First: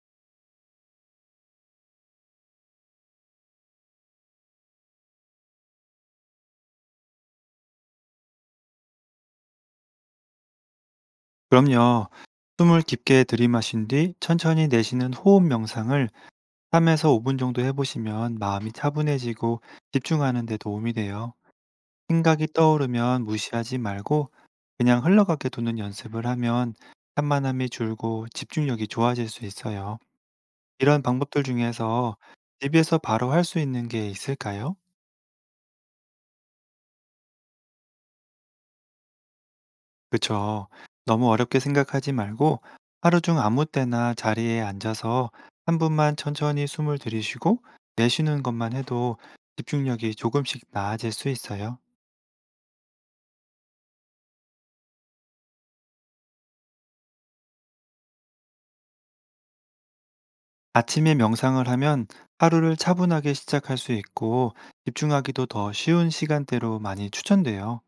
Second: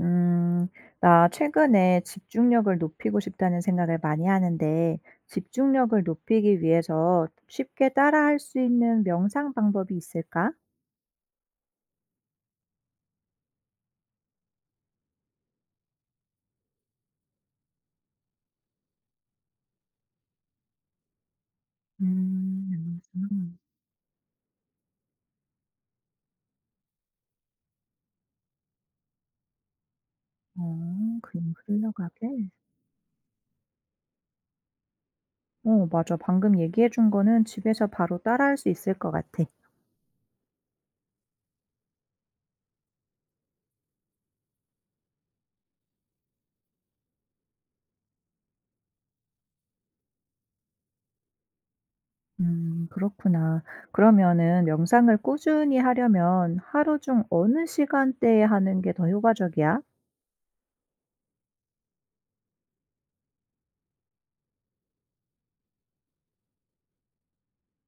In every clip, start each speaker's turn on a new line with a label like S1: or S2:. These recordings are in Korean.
S1: 음, 나 최근에 집중력을 높이고 싶다는 생각을 많이 하는데, 집중력을 높이기 위해서 쉽게 따라할 수 있는 명상 방법이 있을까?
S2: 그럼요. 숨을 깊게 들이마신 뒤 천천히 내쉬는 호흡 명상을 3에서 5분 정도 해보시면 마음이 차분해지고 집중하는 데 도움이 돼요. 생각이 떠오르면
S1: 명상.
S2: 무시하지 말고 그냥 흘러가게 두는 연습을 하면 산만함이 줄고 집중력이 좋아질 수 있어요. 이런
S1: 어,
S2: 방법들
S1: 그냥
S2: 중에서
S1: 흘러가게.
S2: 집에서 바로 할 수 있는 게 있을까요?
S1: 어, 맞아. 방금 얘기해 준 거는 집에서 바로 따라할 수 있을 것 같아.
S2: 그쵸. 너무 어렵게 생각하지 말고 하루 중 아무 때나 자리에 앉아서 한 분만 천천히 숨을 들이쉬고 내쉬는 것만 해도 집중력이 조금씩 나아질 수 있어요.
S1: 그렇구나. 그러면은 명상을 꾸준히 하려면 하루 중 어느 시간대에 하는 게 더 효과적이야?
S2: 아침에 명상을 하면 하루를 차분하게 시작할 수 있고 집중하기도 더 쉬운 시간대로 많이 추천돼요.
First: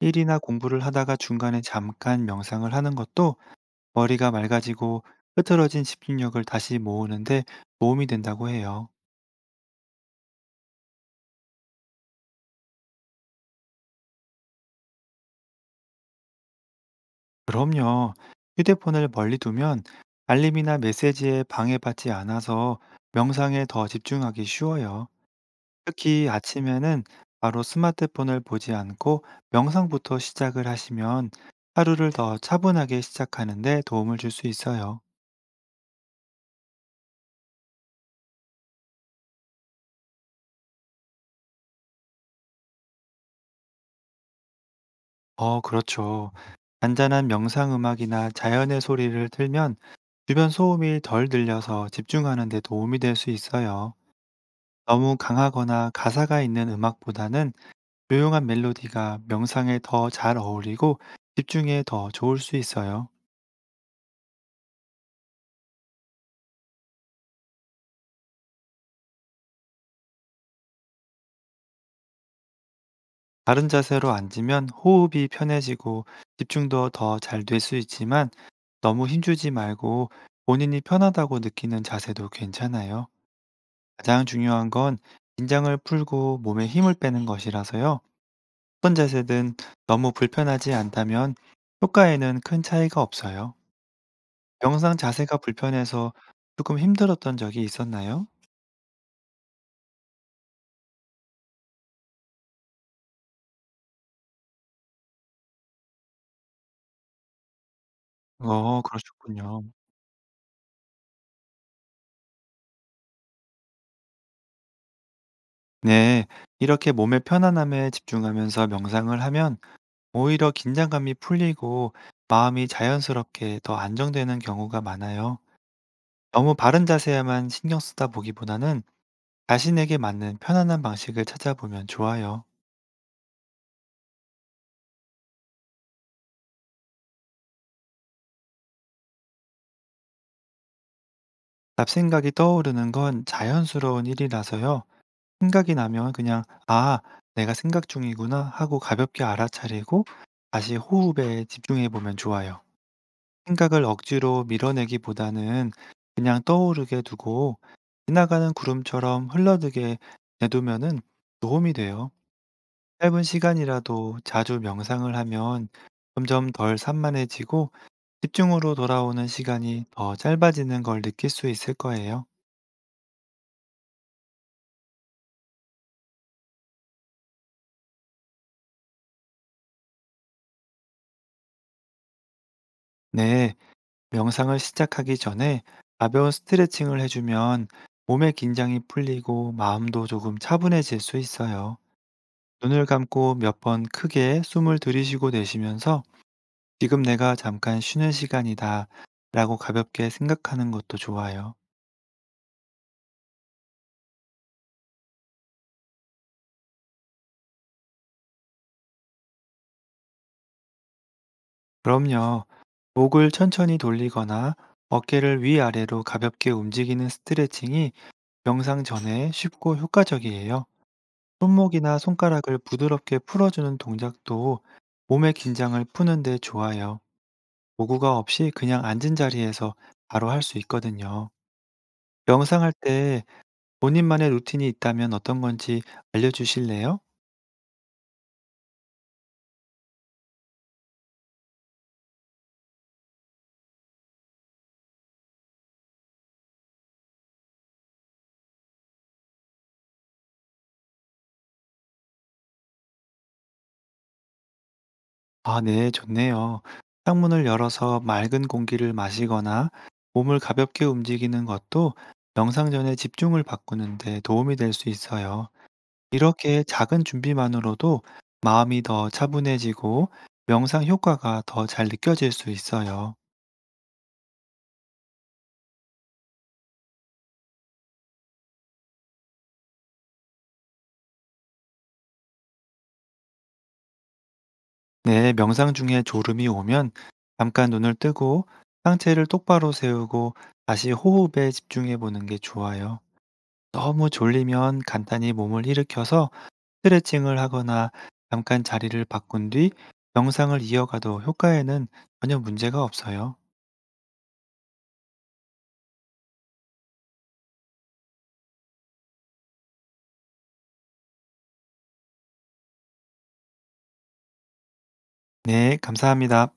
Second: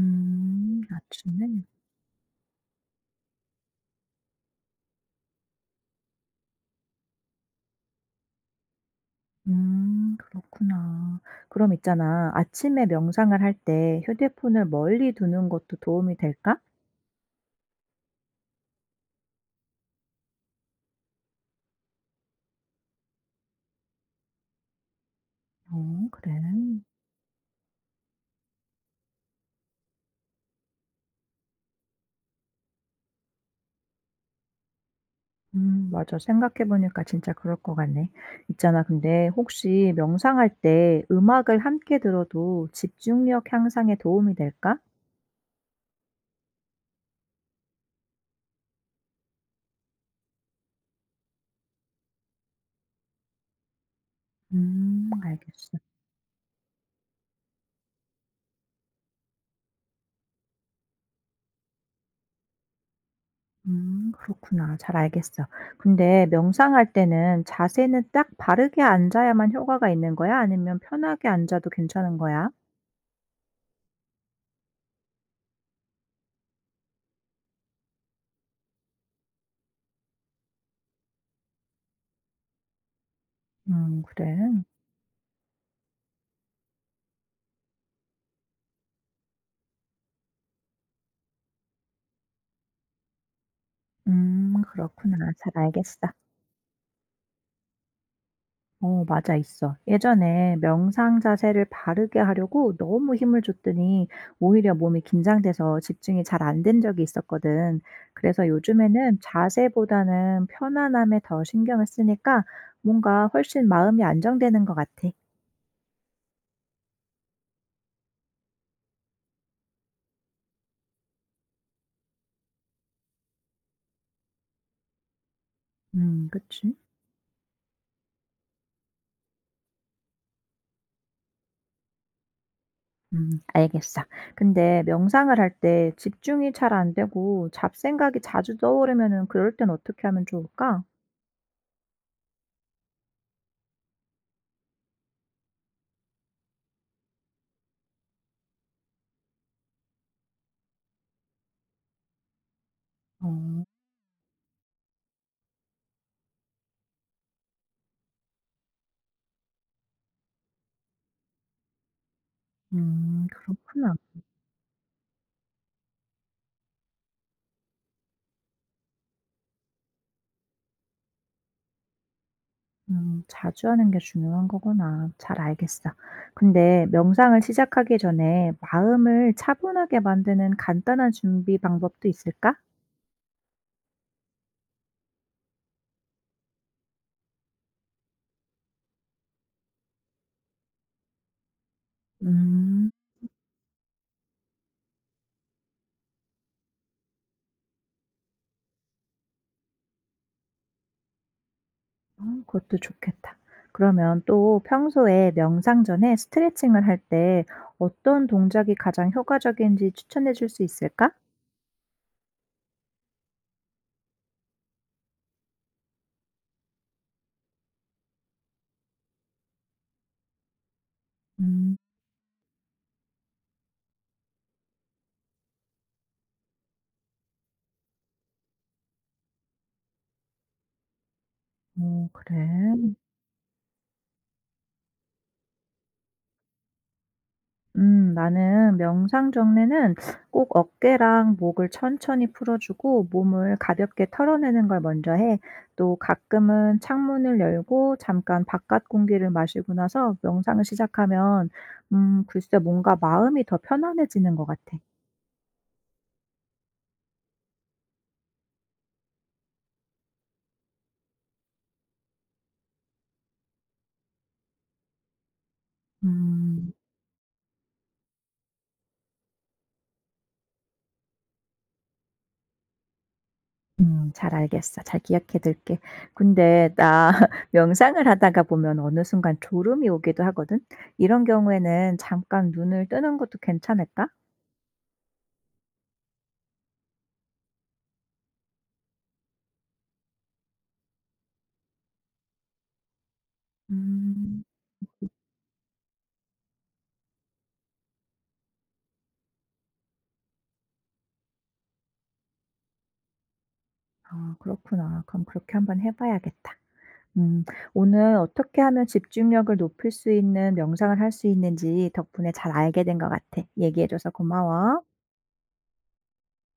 S2: 일이나 공부를 하다가
S1: 아침에?
S2: 중간에 잠깐 명상을 하는 것도 머리가 맑아지고 흐트러진 집중력을 다시 모으는 데 도움이 된다고 해요.
S1: 그렇구나. 그럼 있잖아. 아침에 명상을 할 때 휴대폰을 멀리 두는 것도 도움이 될까?
S2: 그럼요. 휴대폰을 멀리 두면 알림이나 메시지에 방해받지 않아서 명상에 더 집중하기 쉬워요.
S1: 어,
S2: 특히
S1: 그래.
S2: 아침에는 바로 스마트폰을 보지 않고 명상부터 시작을 하시면 하루를 더 차분하게 시작하는데 도움을 줄 수 있어요.
S1: 맞아. 생각해보니까 진짜 그럴 것 같네. 있잖아. 근데 혹시 명상할 때 음악을 함께 들어도 집중력 향상에 도움이 될까?
S2: 어, 그렇죠. 잔잔한 명상 음악이나 자연의 소리를 틀면 주변 소음이 덜 들려서 집중하는 데 도움이 될 수 있어요. 너무
S1: 알겠어.
S2: 강하거나 가사가 있는 음악보다는 조용한 멜로디가 명상에 더 잘 어울리고 집중에 더 좋을 수 있어요.
S1: 그렇구나. 잘 알겠어. 근데 명상할 때는 자세는 딱 바르게 앉아야만 효과가 있는 거야? 아니면 편하게 앉아도 괜찮은 거야?
S2: 바른 자세로 앉으면 호흡이 편해지고 집중도 더 잘 될 수 있지만 너무 힘주지 말고 본인이 편하다고 느끼는 자세도 괜찮아요. 가장
S1: 그래.
S2: 중요한 건 긴장을 풀고 몸에 힘을 빼는 것이라서요. 어떤 자세든 너무 불편하지 않다면 효과에는 큰 차이가 없어요. 명상
S1: 그렇구나.
S2: 자세가
S1: 잘 알겠어.
S2: 불편해서 조금 힘들었던 적이 있었나요?
S1: 어, 맞아, 있어. 예전에 명상 자세를 바르게 하려고 너무 힘을 줬더니 오히려 몸이 긴장돼서 집중이 잘 안 된 적이 있었거든. 그래서
S2: 어,
S1: 요즘에는
S2: 그러셨군요.
S1: 자세보다는 편안함에 더 신경을 쓰니까 뭔가 훨씬 마음이 안정되는 것 같아.
S2: 네, 이렇게 몸의 편안함에 집중하면서 명상을 하면 오히려 긴장감이 풀리고 마음이 자연스럽게 더 안정되는 경우가 많아요. 너무
S1: 그치?
S2: 바른 자세에만 신경 쓰다 보기보다는 자신에게 맞는 편안한 방식을 찾아보면 좋아요.
S1: 알겠어. 근데 명상을 할 때 집중이 잘 안 되고 잡생각이 자주 떠오르면은 그럴 땐 어떻게 하면 좋을까?
S2: 잡생각이 떠오르는 건 자연스러운 일이라서요. 생각이 나면 그냥, 아, 내가 생각 중이구나 하고 가볍게 알아차리고 다시 호흡에 집중해 보면 좋아요.
S1: 어.
S2: 생각을 억지로 밀어내기보다는 그냥 떠오르게 두고 지나가는 구름처럼 흘러들게 내두면은 도움이 돼요. 짧은
S1: 그렇구나.
S2: 시간이라도 자주 명상을 하면 점점 덜 산만해지고 집중으로 돌아오는 시간이 더 짧아지는 걸 느낄 수 있을 거예요.
S1: 음. 자주 하는 게 중요한 거구나. 잘 알겠어. 근데 명상을 시작하기 전에 마음을 차분하게 만드는 간단한 준비 방법도 있을까?
S2: 네, 명상을 시작하기 전에 가벼운 스트레칭을 해주면 몸의 긴장이 풀리고 마음도 조금 차분해질 수 있어요. 눈을
S1: 음.
S2: 감고 몇 번 크게 숨을 들이쉬고 내쉬면서 지금 내가 잠깐 쉬는 시간이다 라고 가볍게 생각하는 것도 좋아요.
S1: 어, 그것도 좋겠다. 그러면 또 평소에 명상 전에 스트레칭을 할 때 어떤 동작이 가장 효과적인지 추천해 줄 수 있을까?
S2: 그럼요. 목을 천천히 돌리거나 어깨를 위아래로 가볍게 움직이는 스트레칭이 명상 전에 쉽고 효과적이에요.
S1: 음.
S2: 손목이나 손가락을 부드럽게 풀어주는 동작도 몸의 긴장을 푸는데 좋아요. 도구가 없이 그냥 앉은 자리에서 바로 할 수 있거든요.
S1: 오, 그래.
S2: 명상할 때 본인만의 루틴이 있다면 어떤 건지 알려주실래요?
S1: 나는 명상 정리는 꼭 어깨랑 목을 천천히 풀어주고 몸을 가볍게 털어내는 걸 먼저 해. 또 가끔은 창문을 열고 잠깐 바깥 공기를 마시고 나서 명상을 시작하면, 글쎄 뭔가 마음이 더 편안해지는 것 같아.
S2: 아, 네, 좋네요. 창문을 열어서 맑은 공기를 마시거나 몸을 가볍게 움직이는 것도 명상 전에 집중을 바꾸는데 도움이 될 수 있어요. 이렇게
S1: 음,
S2: 작은 준비만으로도 마음이 더 차분해지고 명상 효과가 더 잘 느껴질 수 있어요.
S1: 잘 알겠어. 잘 기억해 둘게. 근데 나 명상을 하다가 보면 어느 순간 졸음이 오기도 하거든. 이런 경우에는 잠깐 눈을 뜨는 것도 괜찮을까?
S2: 네, 명상 중에 졸음이 오면 잠깐 눈을 뜨고 상체를 똑바로 세우고 다시 호흡에 집중해 보는 게 좋아요. 너무
S1: 음.
S2: 졸리면 간단히 몸을 일으켜서 스트레칭을 하거나 잠깐 자리를 바꾼 뒤 명상을 이어가도 효과에는 전혀 문제가 없어요.
S1: 아, 그렇구나. 그럼 그렇게 한번 해 봐야겠다. 음 오늘 어떻게 하면 집중력을 높일 수 있는 명상을 할 수 있는지 덕분에 잘 알게 된 것 같아. 얘기해 줘서 고마워.
S2: 네, 감사합니다.